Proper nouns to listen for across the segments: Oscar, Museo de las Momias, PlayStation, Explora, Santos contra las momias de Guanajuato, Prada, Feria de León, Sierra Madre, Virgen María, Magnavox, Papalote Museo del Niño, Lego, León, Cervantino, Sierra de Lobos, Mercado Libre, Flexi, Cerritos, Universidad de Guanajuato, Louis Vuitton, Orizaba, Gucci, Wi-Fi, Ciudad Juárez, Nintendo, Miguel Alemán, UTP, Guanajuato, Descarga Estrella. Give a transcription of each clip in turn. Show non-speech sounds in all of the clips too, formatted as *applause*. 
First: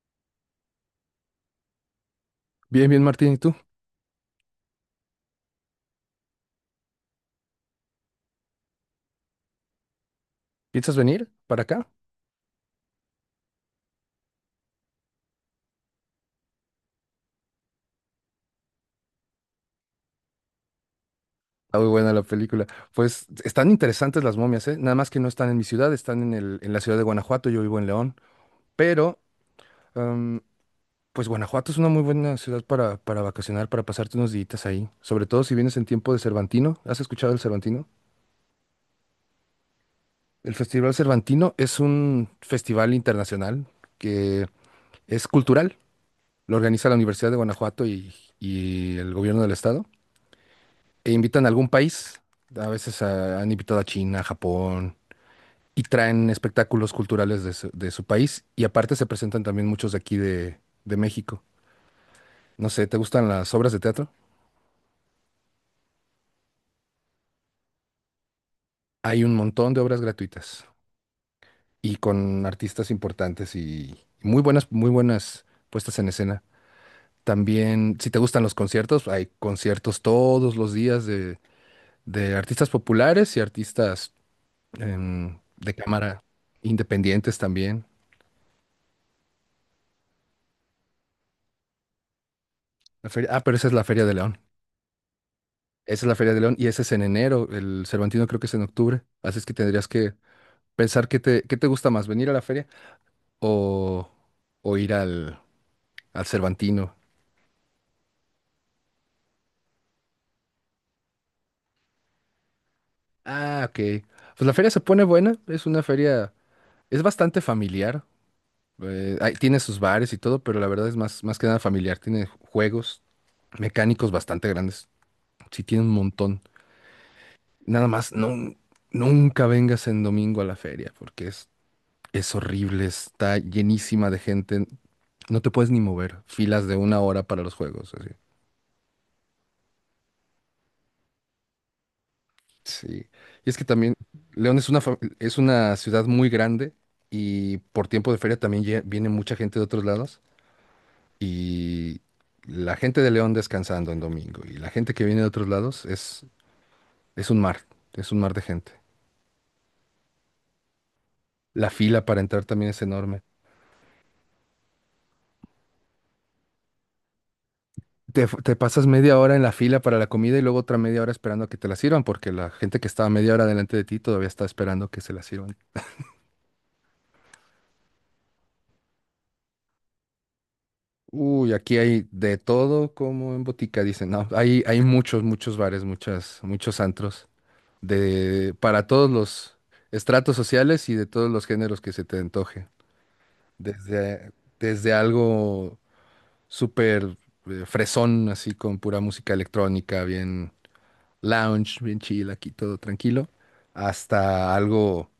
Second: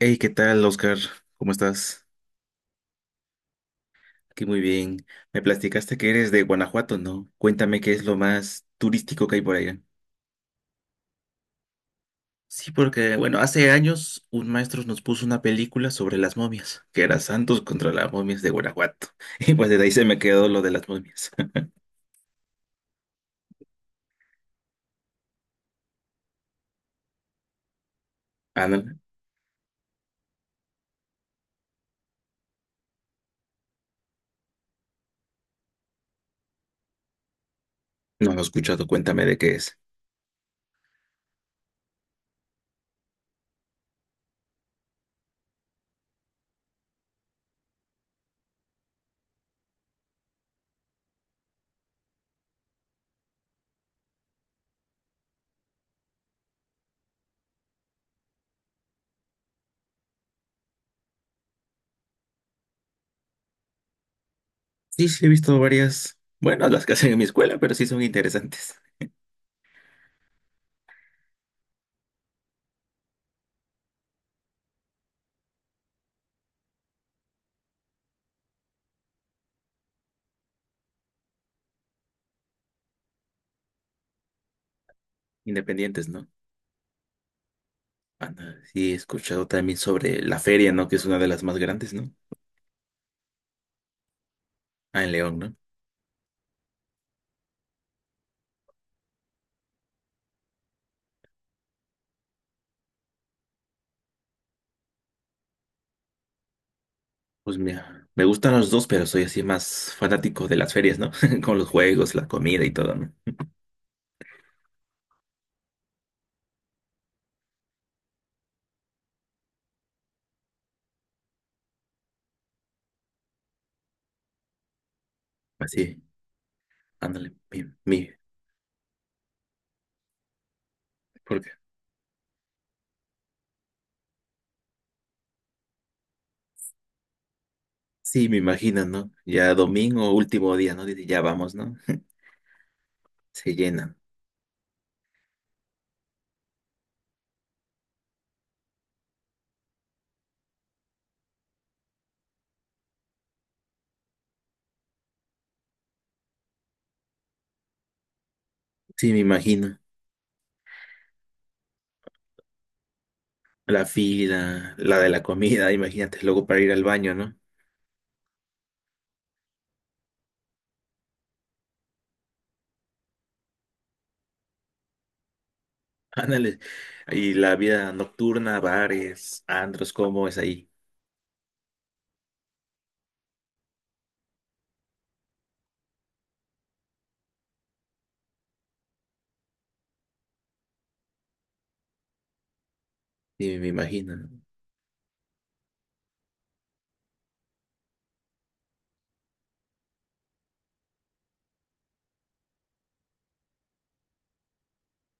Hey, ¿qué tal, Oscar? ¿Cómo estás? Bien, bien, Martín, ¿y tú? Aquí muy bien. Me platicaste que eres de Guanajuato, ¿no? Cuéntame qué es lo más turístico que hay por allá. ¿Piensas venir para acá? Sí, porque, bueno, hace años un maestro nos puso una película sobre las momias, que era Santos contra las momias de Guanajuato. *laughs* Y pues desde ahí se me quedó lo de las momias. Está muy buena la película. Pues están interesantes las momias, ¿eh? Nada más que no están en mi ciudad, están en la ciudad de Guanajuato, yo vivo en León, *laughs* Ah, no, pero em, pues Guanajuato es una muy buena ciudad para vacacionar, para pasarte unos días ahí, sobre todo si vienes en tiempo de Cervantino. ¿Has escuchado el Cervantino? no lo he escuchado, cuéntame de qué es. El Festival Cervantino es un festival internacional que es cultural, lo organiza la Universidad de Guanajuato y el gobierno del estado. E invitan a algún país, a veces han invitado a China, Japón, y traen espectáculos culturales de su país, y aparte se presentan también muchos de aquí de México. No sé, ¿te gustan las obras de teatro? Sí, sí, he visto varias, bueno, las que hacen en mi escuela, pero sí son interesantes. Hay un montón de obras gratuitas y con artistas importantes y muy buenas puestas en escena. También, si te gustan los conciertos, hay conciertos todos los días de artistas populares y artistas *laughs* de Independientes, cámara ¿no? independientes también. Ah, no, sí, he escuchado también sobre la feria, ¿no? Que es una de las más grandes, ¿no? La feria, ah, pero esa es la Feria de León. Ah, en León, ¿no? Esa es la Feria de León y ese es en enero. El Cervantino creo que es en octubre. Así es que tendrías que pensar qué te gusta más, venir a la feria o, o ir al Cervantino. Pues mira, me gustan los dos, pero soy así más fanático de las ferias, ¿no? *laughs* Con los juegos, la comida y todo, ¿no? Ah, ok. Pues la feria se pone buena. Es una feria, es bastante familiar. Ahí tiene sus bares y todo, pero la verdad es más, más que nada familiar. Tiene juegos mecánicos bastante grandes. Sí, tiene un Así, montón. ándale, Nada más, no, nunca vengas en domingo a la feria porque es porque Es horrible, está llenísima de gente. No te puedes ni mover. Filas de una hora para los juegos. Así. sí, me imagino, ¿no? Ya domingo, último día, ¿no? Dice, ya vamos, ¿no? Sí. *laughs* Y Se es que también llenan. León es una ciudad muy grande y por tiempo de feria también viene mucha gente de otros lados. Y la gente de León descansando en domingo y la gente que viene de otros lados es un mar, es un mar de gente. Sí, me imagino. La fila para entrar también es enorme. La fila, la de la comida, imagínate, luego para ir al baño, ¿no? Te pasas media hora en la fila para la comida y luego otra media hora esperando a que te la sirvan, porque la gente que estaba media hora delante de ti todavía está esperando que se la sirvan. *laughs* Ándale. Y la vida nocturna, bares, antros, ¿cómo es ahí? Uy, aquí hay de todo como en botica, dicen. No, hay muchos bares, muchos antros, para todos los estratos sociales y de todos los géneros que se te antoje. Sí, me imagino, ¿no? Desde, desde algo súper fresón, así con pura música electrónica, bien lounge, bien chill, aquí todo tranquilo, hasta algo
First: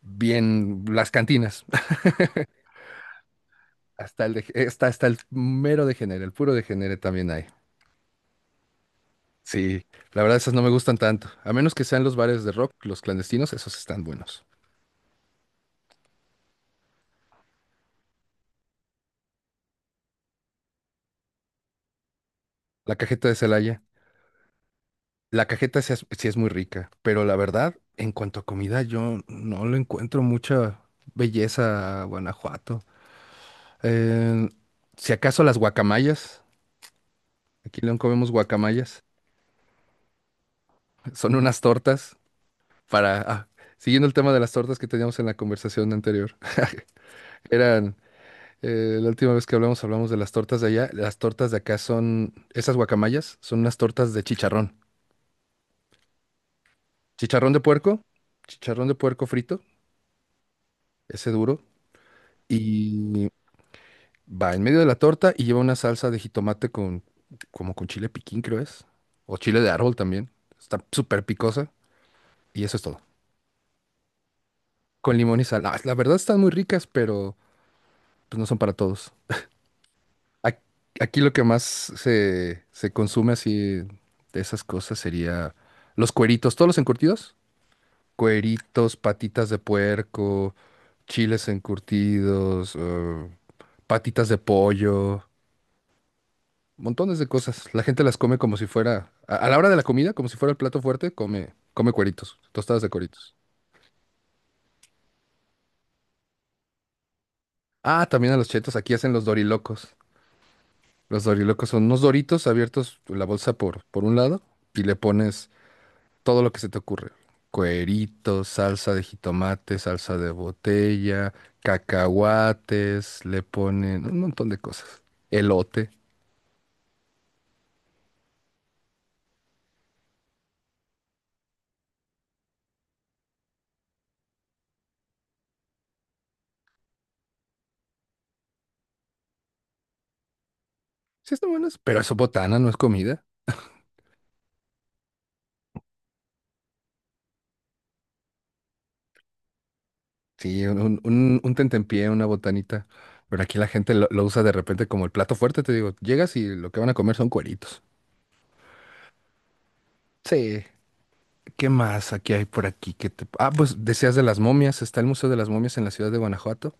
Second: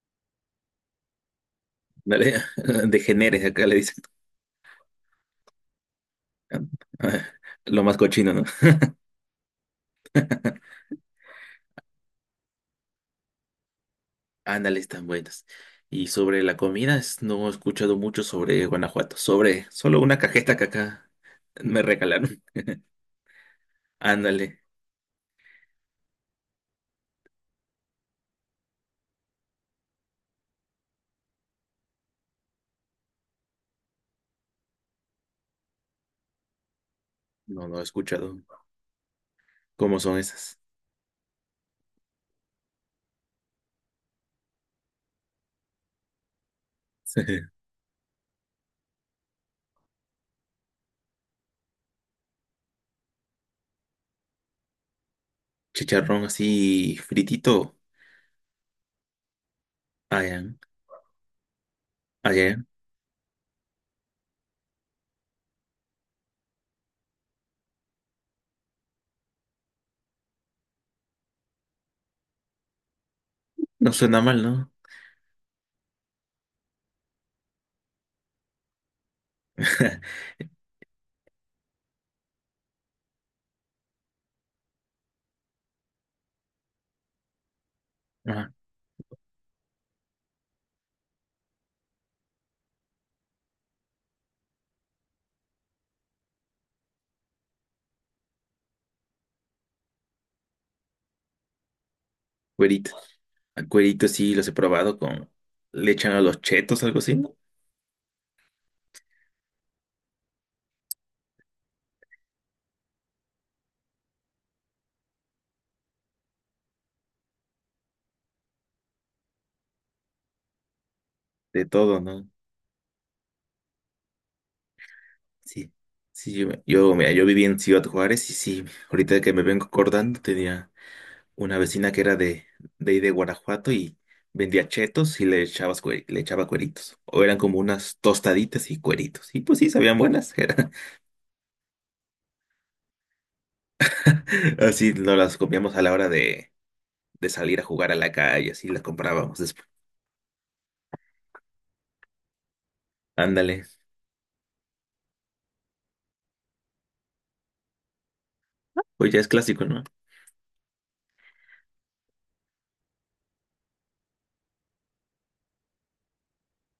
bien, las cantinas, Ándale, *laughs* degeneres, acá le dicen. *laughs* Hasta el mero degenere, el puro degenere también hay. *laughs* Lo más cochino, ¿no? Sí, la verdad esas no me gustan tanto, a menos que sean los bares de rock, los clandestinos, esos están buenos. Ándale, están buenas. Y sobre la comida, no he escuchado mucho sobre Guanajuato. Sobre solo una cajeta que acá me regalaron. La cajeta de Celaya, *laughs* Ándale. la cajeta sí es muy rica, pero la verdad, en cuanto a comida, yo no le encuentro mucha belleza a Guanajuato. Eh, si acaso las guacamayas, No, no aquí he en León comemos escuchado guacamayas, cómo son esas. son unas tortas para, ah, siguiendo el tema de las tortas que teníamos en la conversación anterior, *laughs* *laughs* eran, la última vez que hablamos, hablamos de las tortas de allá, las tortas de acá son, esas guacamayas, son unas tortas de chicharrón, Chicharrón así chicharrón de fritito. puerco, chicharrón de puerco frito, Allá, ese duro, allá. y va en medio de la torta y lleva una salsa de jitomate como con chile piquín, creo es, o chile de árbol también, está súper picosa, y eso es todo, No suena mal, ¿no? con limón y sal. Ah, la verdad están muy ricas, pero pues no son para todos. *laughs* Ac- Aquí lo que más se consume así de esas cosas sería los cueritos, todos los encurtidos. Ajá. Cueritos, patitas de puerco, chiles encurtidos, patitas de pollo, montones de cosas. La gente las come como si fuera, a la hora de la comida, como si fuera el plato fuerte, come, come cueritos, tostadas de Cuerito. cueritos. Ah, cuerito sí los he probado con... Le echan a los chetos, algo así, ¿no? Ah, también a los chetos, aquí hacen los dorilocos. Los dorilocos son unos doritos abiertos, la bolsa por un lado, y le pones todo lo que se te ocurre. Cueritos, salsa de jitomate, salsa de botella, De todo, ¿no? cacahuates, le ponen un montón de cosas. Sí. Elote. Sí, mira, yo viví en Ciudad Juárez y sí, ahorita que me vengo acordando tenía... una vecina que era de ahí de Guanajuato y vendía chetos y le echaba cueritos. O eran como unas tostaditas y cueritos. Y pues sí, sabían buenas. *laughs* Sí, están buenas, pero eso es botana, no es comida. Así nos las comíamos a la hora de salir a jugar a la calle, así las comprábamos después. Sí, un tentempié, una botanita. Pero aquí Ándale, la gente lo usa de repente como el plato fuerte, te digo. Llegas y lo que van a comer son cueritos. pues ya es clásico, ¿no? Sí. ¿Qué más aquí hay por aquí? Ah, pues decías de las momias. Está el Museo de las Momias en la ciudad de Guanajuato.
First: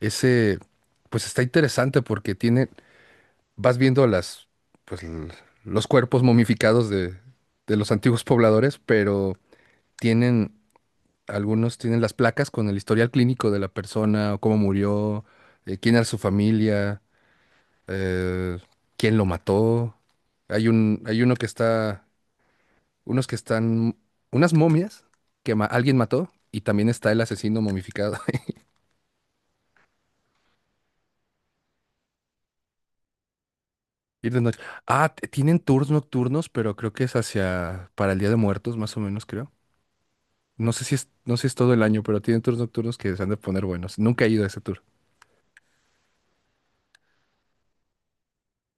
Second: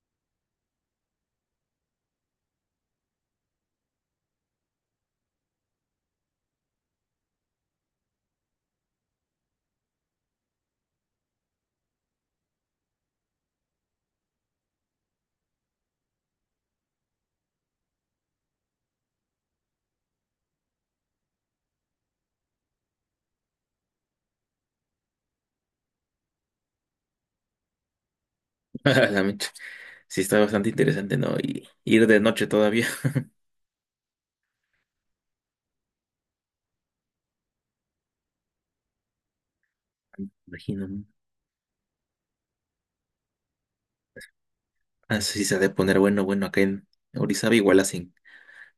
Ese, pues está interesante porque tiene vas viendo pues, l- los cuerpos momificados de los antiguos pobladores, pero tienen, algunos tienen las placas con el historial clínico de la persona, o cómo murió, quién era su familia, eh, quién lo mató. Hay uno que está, unos que están, unas momias que alguien mató. Y también está el asesino momificado. *laughs* *laughs* A la mecha. Sí, está bastante interesante, ¿no? Y ir de noche todavía. Ir de noche. Ah, tienen tours nocturnos, pero creo que es hacia para el Día de Muertos, más o menos, creo. *laughs* No sé si Imagino. es, no sé si es todo el año, pero tienen tours nocturnos que se han de poner buenos. Nunca he ido a ese tour. Así se ha de poner bueno, bueno, acá en Orizaba igual hacen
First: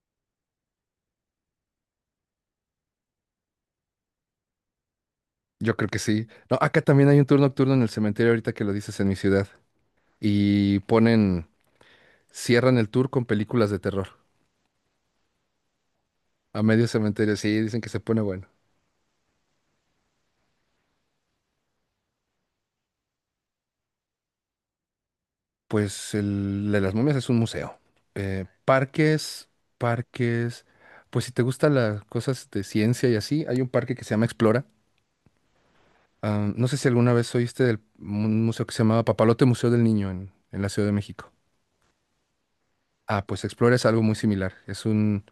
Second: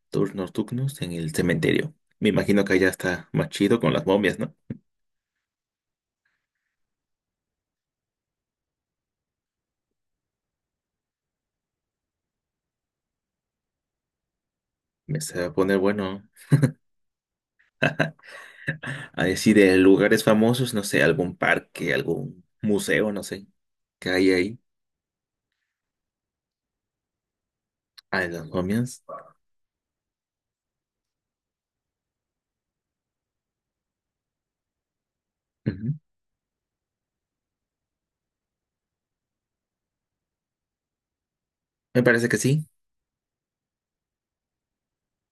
turnos nocturnos en el cementerio. Me imagino que allá está más chido con las momias, ¿no? Yo creo que sí. No, acá también hay un tour nocturno en el cementerio, ahorita que lo dices en mi ciudad. Y cierran el tour con películas de terror. Me se va a poner bueno A medio cementerio, sí, dicen que se pone bueno. a decir lugares famosos, no sé, algún parque, algún museo, no sé, que hay ahí. Pues el de las momias es un museo. Ah, en Eh, las momias. parques, parques. Pues si te gustan las cosas de ciencia y así, hay un parque que se llama Explora. Ujú. Ah, no sé si alguna vez oíste del un museo que se llamaba Papalote Museo del Niño en la Ciudad de México. Me parece que sí. Ah, pues Explora es algo muy similar. Es un,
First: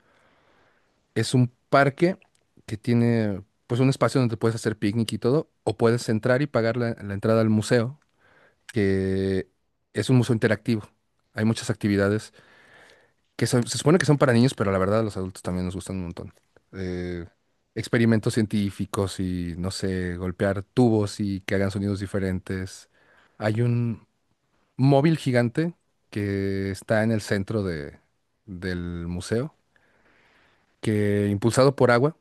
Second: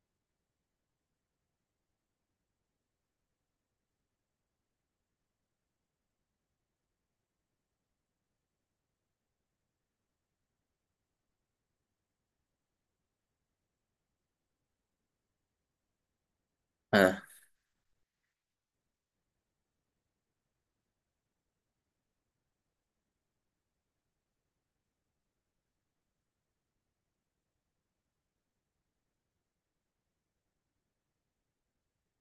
es un parque que tiene pues un espacio donde puedes hacer picnic y todo, o puedes entrar y pagar la entrada al museo, que es un museo interactivo. Hay muchas actividades que se supone que son para niños, pero la verdad a los adultos también nos gustan un montón. Ah, Eh, experimentos científicos y, no sé, golpear tubos y que hagan sonidos diferentes. Hay un móvil gigante que está en el centro del museo que impulsado por agua,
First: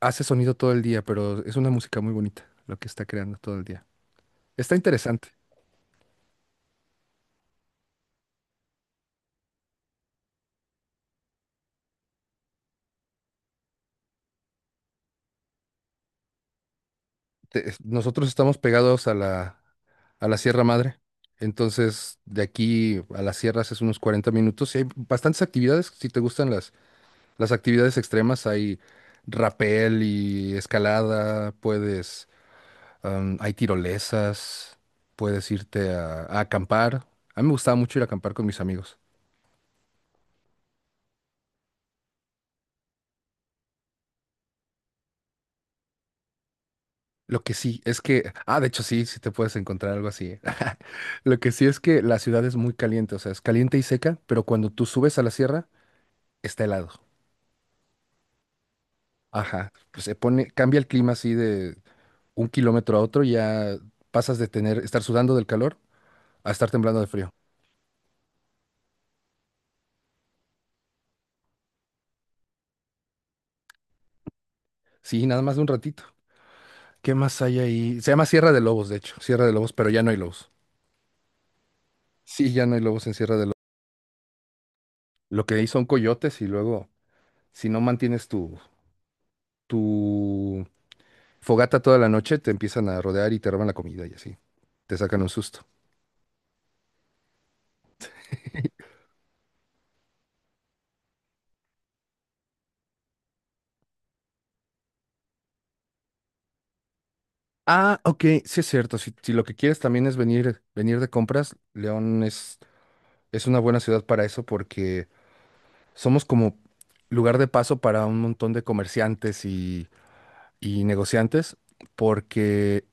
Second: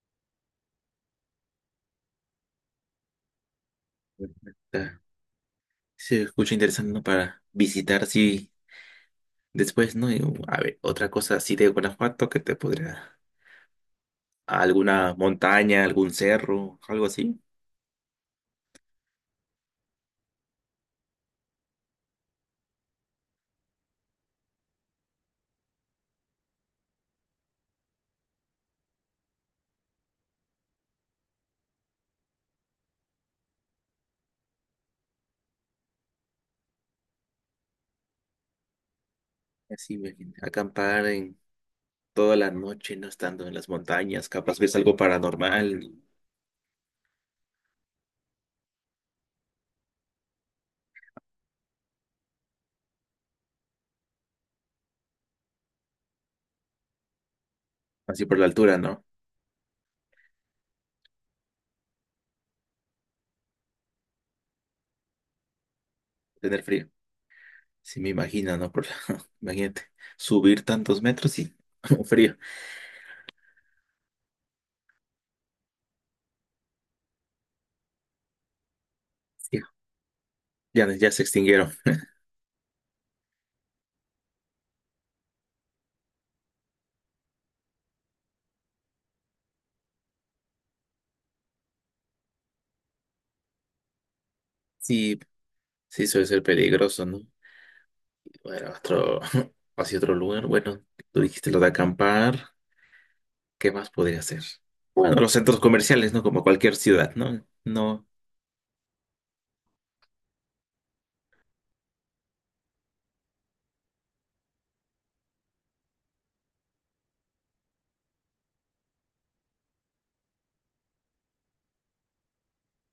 hace sonido todo el día, pero es una música muy bonita lo que está creando todo el día. Está está. interesante. Se escucha interesante, ¿no? Para visitar, sí, después, ¿no? Y, a ver, otra cosa así de Guanajuato que te podría. Alguna montaña, algún cerro, algo así. Nosotros estamos pegados a la Sierra Madre, entonces de aquí a las sierras es unos 40 minutos y hay bastantes actividades. Si te gustan las actividades extremas, hay rapel y escalada, hay tirolesas, puedes irte a acampar. A mí me gustaba mucho ir a acampar con mis amigos. Así, ve, acampar en toda la noche, no estando en las montañas, capaz ves algo paranormal, Lo que sí es que, de hecho sí, sí te puedes encontrar algo así. ¿Eh? *laughs* Lo que sí es que la ciudad es muy caliente, o sea, es caliente y seca, pero cuando tú subes a la sierra, está helado. así por la altura, ¿no? Ajá, pues cambia el clima así de un kilómetro a otro, ya pasas estar sudando del calor a Tener estar frío. temblando de frío. Sí, me imagino, ¿no? *laughs* Imagínate, subir tantos metros y *laughs* frío. Sí, nada más de un ratito. ¿Qué más hay ahí? Se llama Sierra de Lobos, de hecho, Sierra de Sí, Lobos, pero ya no hay lobos. ya, ya se extinguieron. Sí, ya no hay lobos en Sierra de Lobos. Lo que hay son coyotes y luego, si no mantienes tu fogata toda la noche, te empiezan a rodear y te roban la comida y así. Te Sí, sacan un susto. sí, suele ser peligroso, ¿no? Bueno, otro, *laughs* hacia otro lugar. Bueno, tú dijiste lo de acampar. ¿Qué más podría hacer? Bueno, los centros comerciales, ¿no? Como cualquier ciudad, ¿no? Ah, No, ok, sí es cierto. Si lo que quieres también es venir de compras, León es una buena ciudad para eso porque somos como lugar de paso para un montón de comerciantes y negociantes porque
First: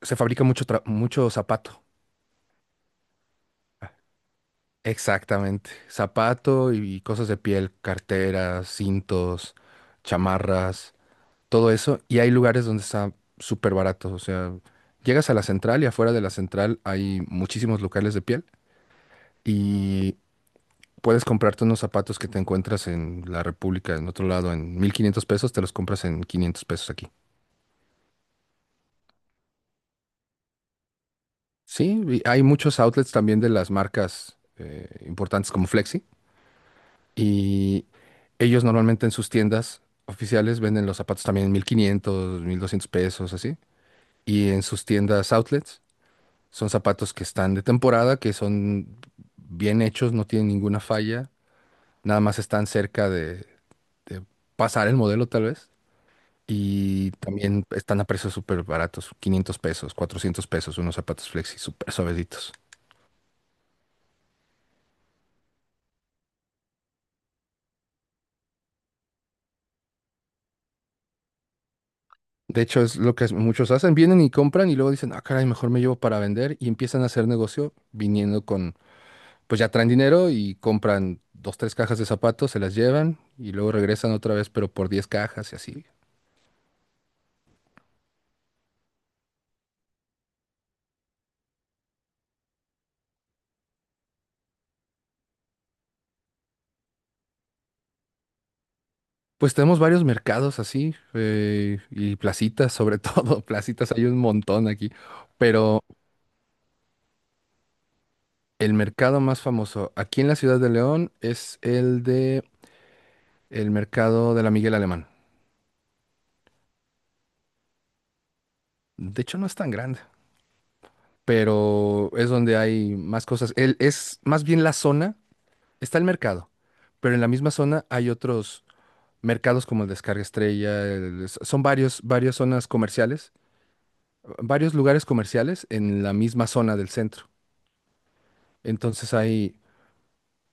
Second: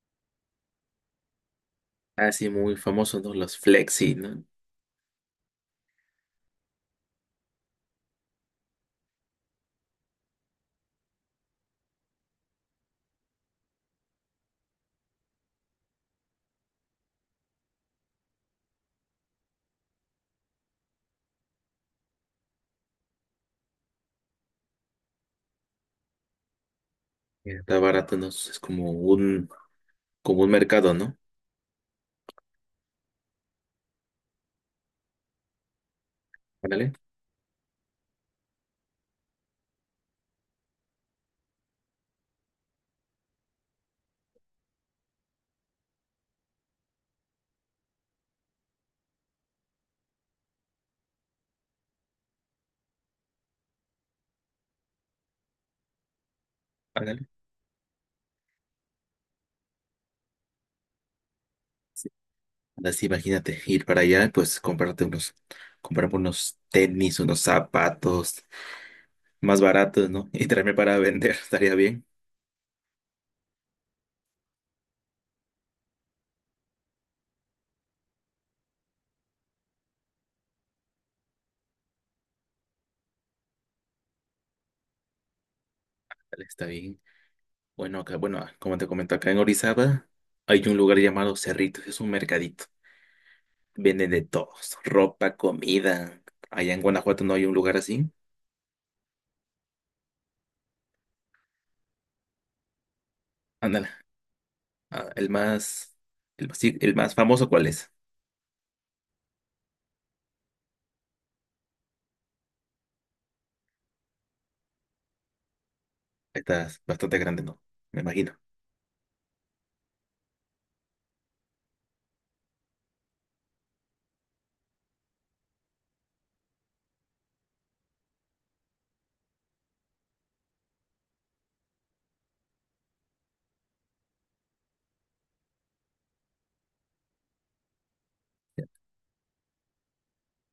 se fabrica mucho zapato. así muy famoso, ¿no? Los flexi, ¿no? Exactamente. Zapato y cosas de piel, carteras, cintos, chamarras, todo eso, y hay lugares donde está súper barato, o sea, llegas a la central y afuera de la central hay muchísimos locales de piel y puedes comprarte unos zapatos que te encuentras en la República, en otro lado, en 1,500 pesos, te los compras en 500 pesos aquí. Está barato, ¿no? Es como como un mercado, ¿no? Sí, y hay muchos outlets también de las marcas importantes como Flexi Ándale, y ellos normalmente en sus tiendas oficiales venden los zapatos también en 1,500, 1,200 pesos, así. Y en sus tiendas outlets. Son zapatos que están de temporada, que son bien hechos, no tienen ninguna falla, nada más están cerca de pasar el modelo tal vez. Y ándale. también están a precios súper baratos, 500 pesos, 400 pesos, unos zapatos flexi súper suavecitos. Así, imagínate, ir para allá, pues comprarte unos, comprarme unos tenis, unos zapatos más baratos, ¿no? *laughs* Y traerme para vender, *laughs* estaría bien. De hecho, es lo que muchos hacen, vienen y compran y luego dicen, ah, caray, mejor me llevo para vender y empiezan a hacer negocio viniendo pues ya traen dinero y compran dos, tres cajas de zapatos, se las llevan y luego regresan otra vez, pero por 10 cajas y así. Dale, está bien. Bueno, acá, bueno, como te comento, acá en Orizaba hay un lugar llamado Cerritos, es un mercadito. Venden de todos, ropa, comida. Allá en Guanajuato no hay un lugar así. Pues tenemos varios mercados así y placitas, sobre todo, *laughs* Ándale, placitas hay un montón aquí, ah, el pero más, sí, el más famoso, ¿cuál es? el mercado más famoso aquí en la ciudad de León es el mercado de la Miguel Alemán. Está bastante grande, ¿no? Me imagino. De hecho no es tan grande, pero es donde hay más cosas. Es más bien la zona, está el mercado, pero en la misma zona hay otros mercados como el Descarga Estrella, son varias zonas comerciales, varios lugares comerciales en la misma zona del centro. Entonces hay,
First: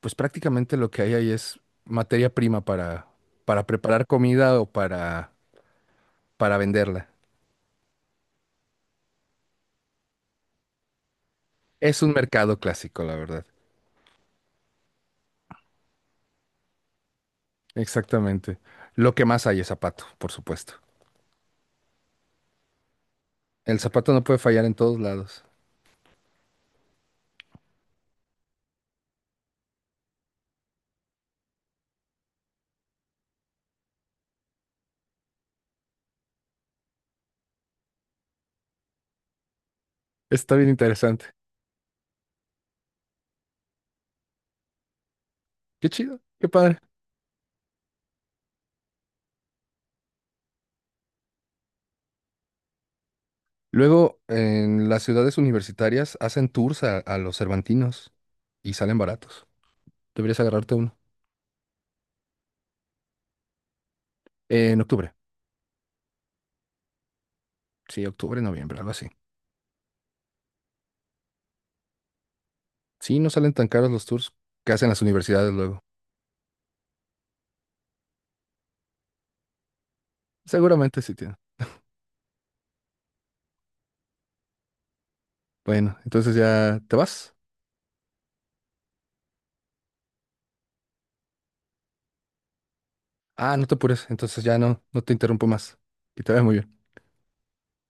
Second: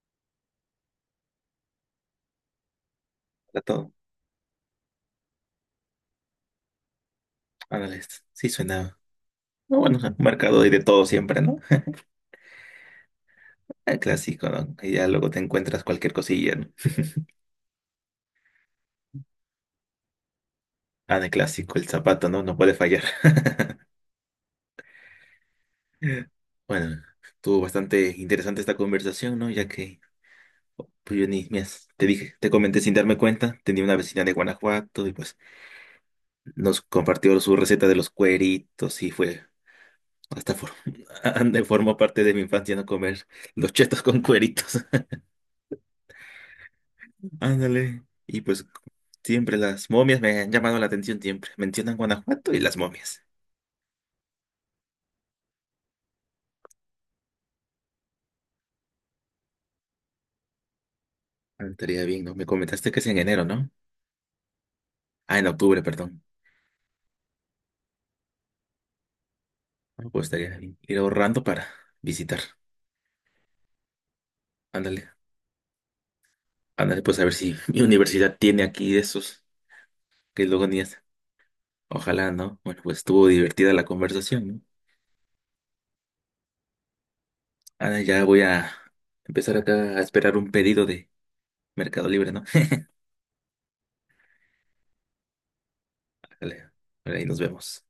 pues prácticamente lo que hay ahí es materia prima para, Está para todo. preparar comida o para venderla. Ándale, sí suena. No, bueno, un mercado hay de todo siempre, ¿no? Es un mercado clásico, la verdad. El clásico, ¿no? Y ya luego te encuentras cualquier cosilla, ¿no? Exactamente. Lo que más hay es zapato, por supuesto. Ah, el clásico, el zapato, ¿no? No puede fallar. El *laughs* zapato no puede fallar en todos lados. Bueno, estuvo bastante interesante esta conversación, ¿no? Ya que pues, yo ni me has- te dije, te comenté sin darme cuenta, tenía una vecina de Guanajuato y pues nos compartió su receta de los cueritos y fue hasta Está bien *laughs* interesante. ande, formó parte de mi infancia no comer los chetos con cueritos. Qué chido, qué padre. *laughs* Ándale. Y pues siempre las momias me han llamado la atención siempre. Mencionan Guanajuato y las momias. Luego, en las ciudades universitarias hacen tours a los cervantinos y salen baratos. Deberías agarrarte uno. Ah, estaría bien, ¿no? Me comentaste que es en enero, ¿no? En octubre. Ah, en octubre, perdón. Sí, octubre, noviembre, algo así. Ah, pues estaría bien. Ir ahorrando para visitar. Sí, no salen tan caros los tours que hacen las Ándale, universidades luego. ándale, pues a ver si *laughs* mi universidad tiene aquí de esos que luego ni es. Seguramente sí tienen. Ojalá, ¿no? Bueno, pues estuvo divertida la conversación, ¿no? Bueno, entonces ya te vas. Ah, ya voy a empezar acá a esperar un pedido de Mercado Libre, ¿no? *laughs* Ah, no te apures, entonces ya no, no te interrumpo más. Que te vaya muy Ándale, bien. ahí nos vemos.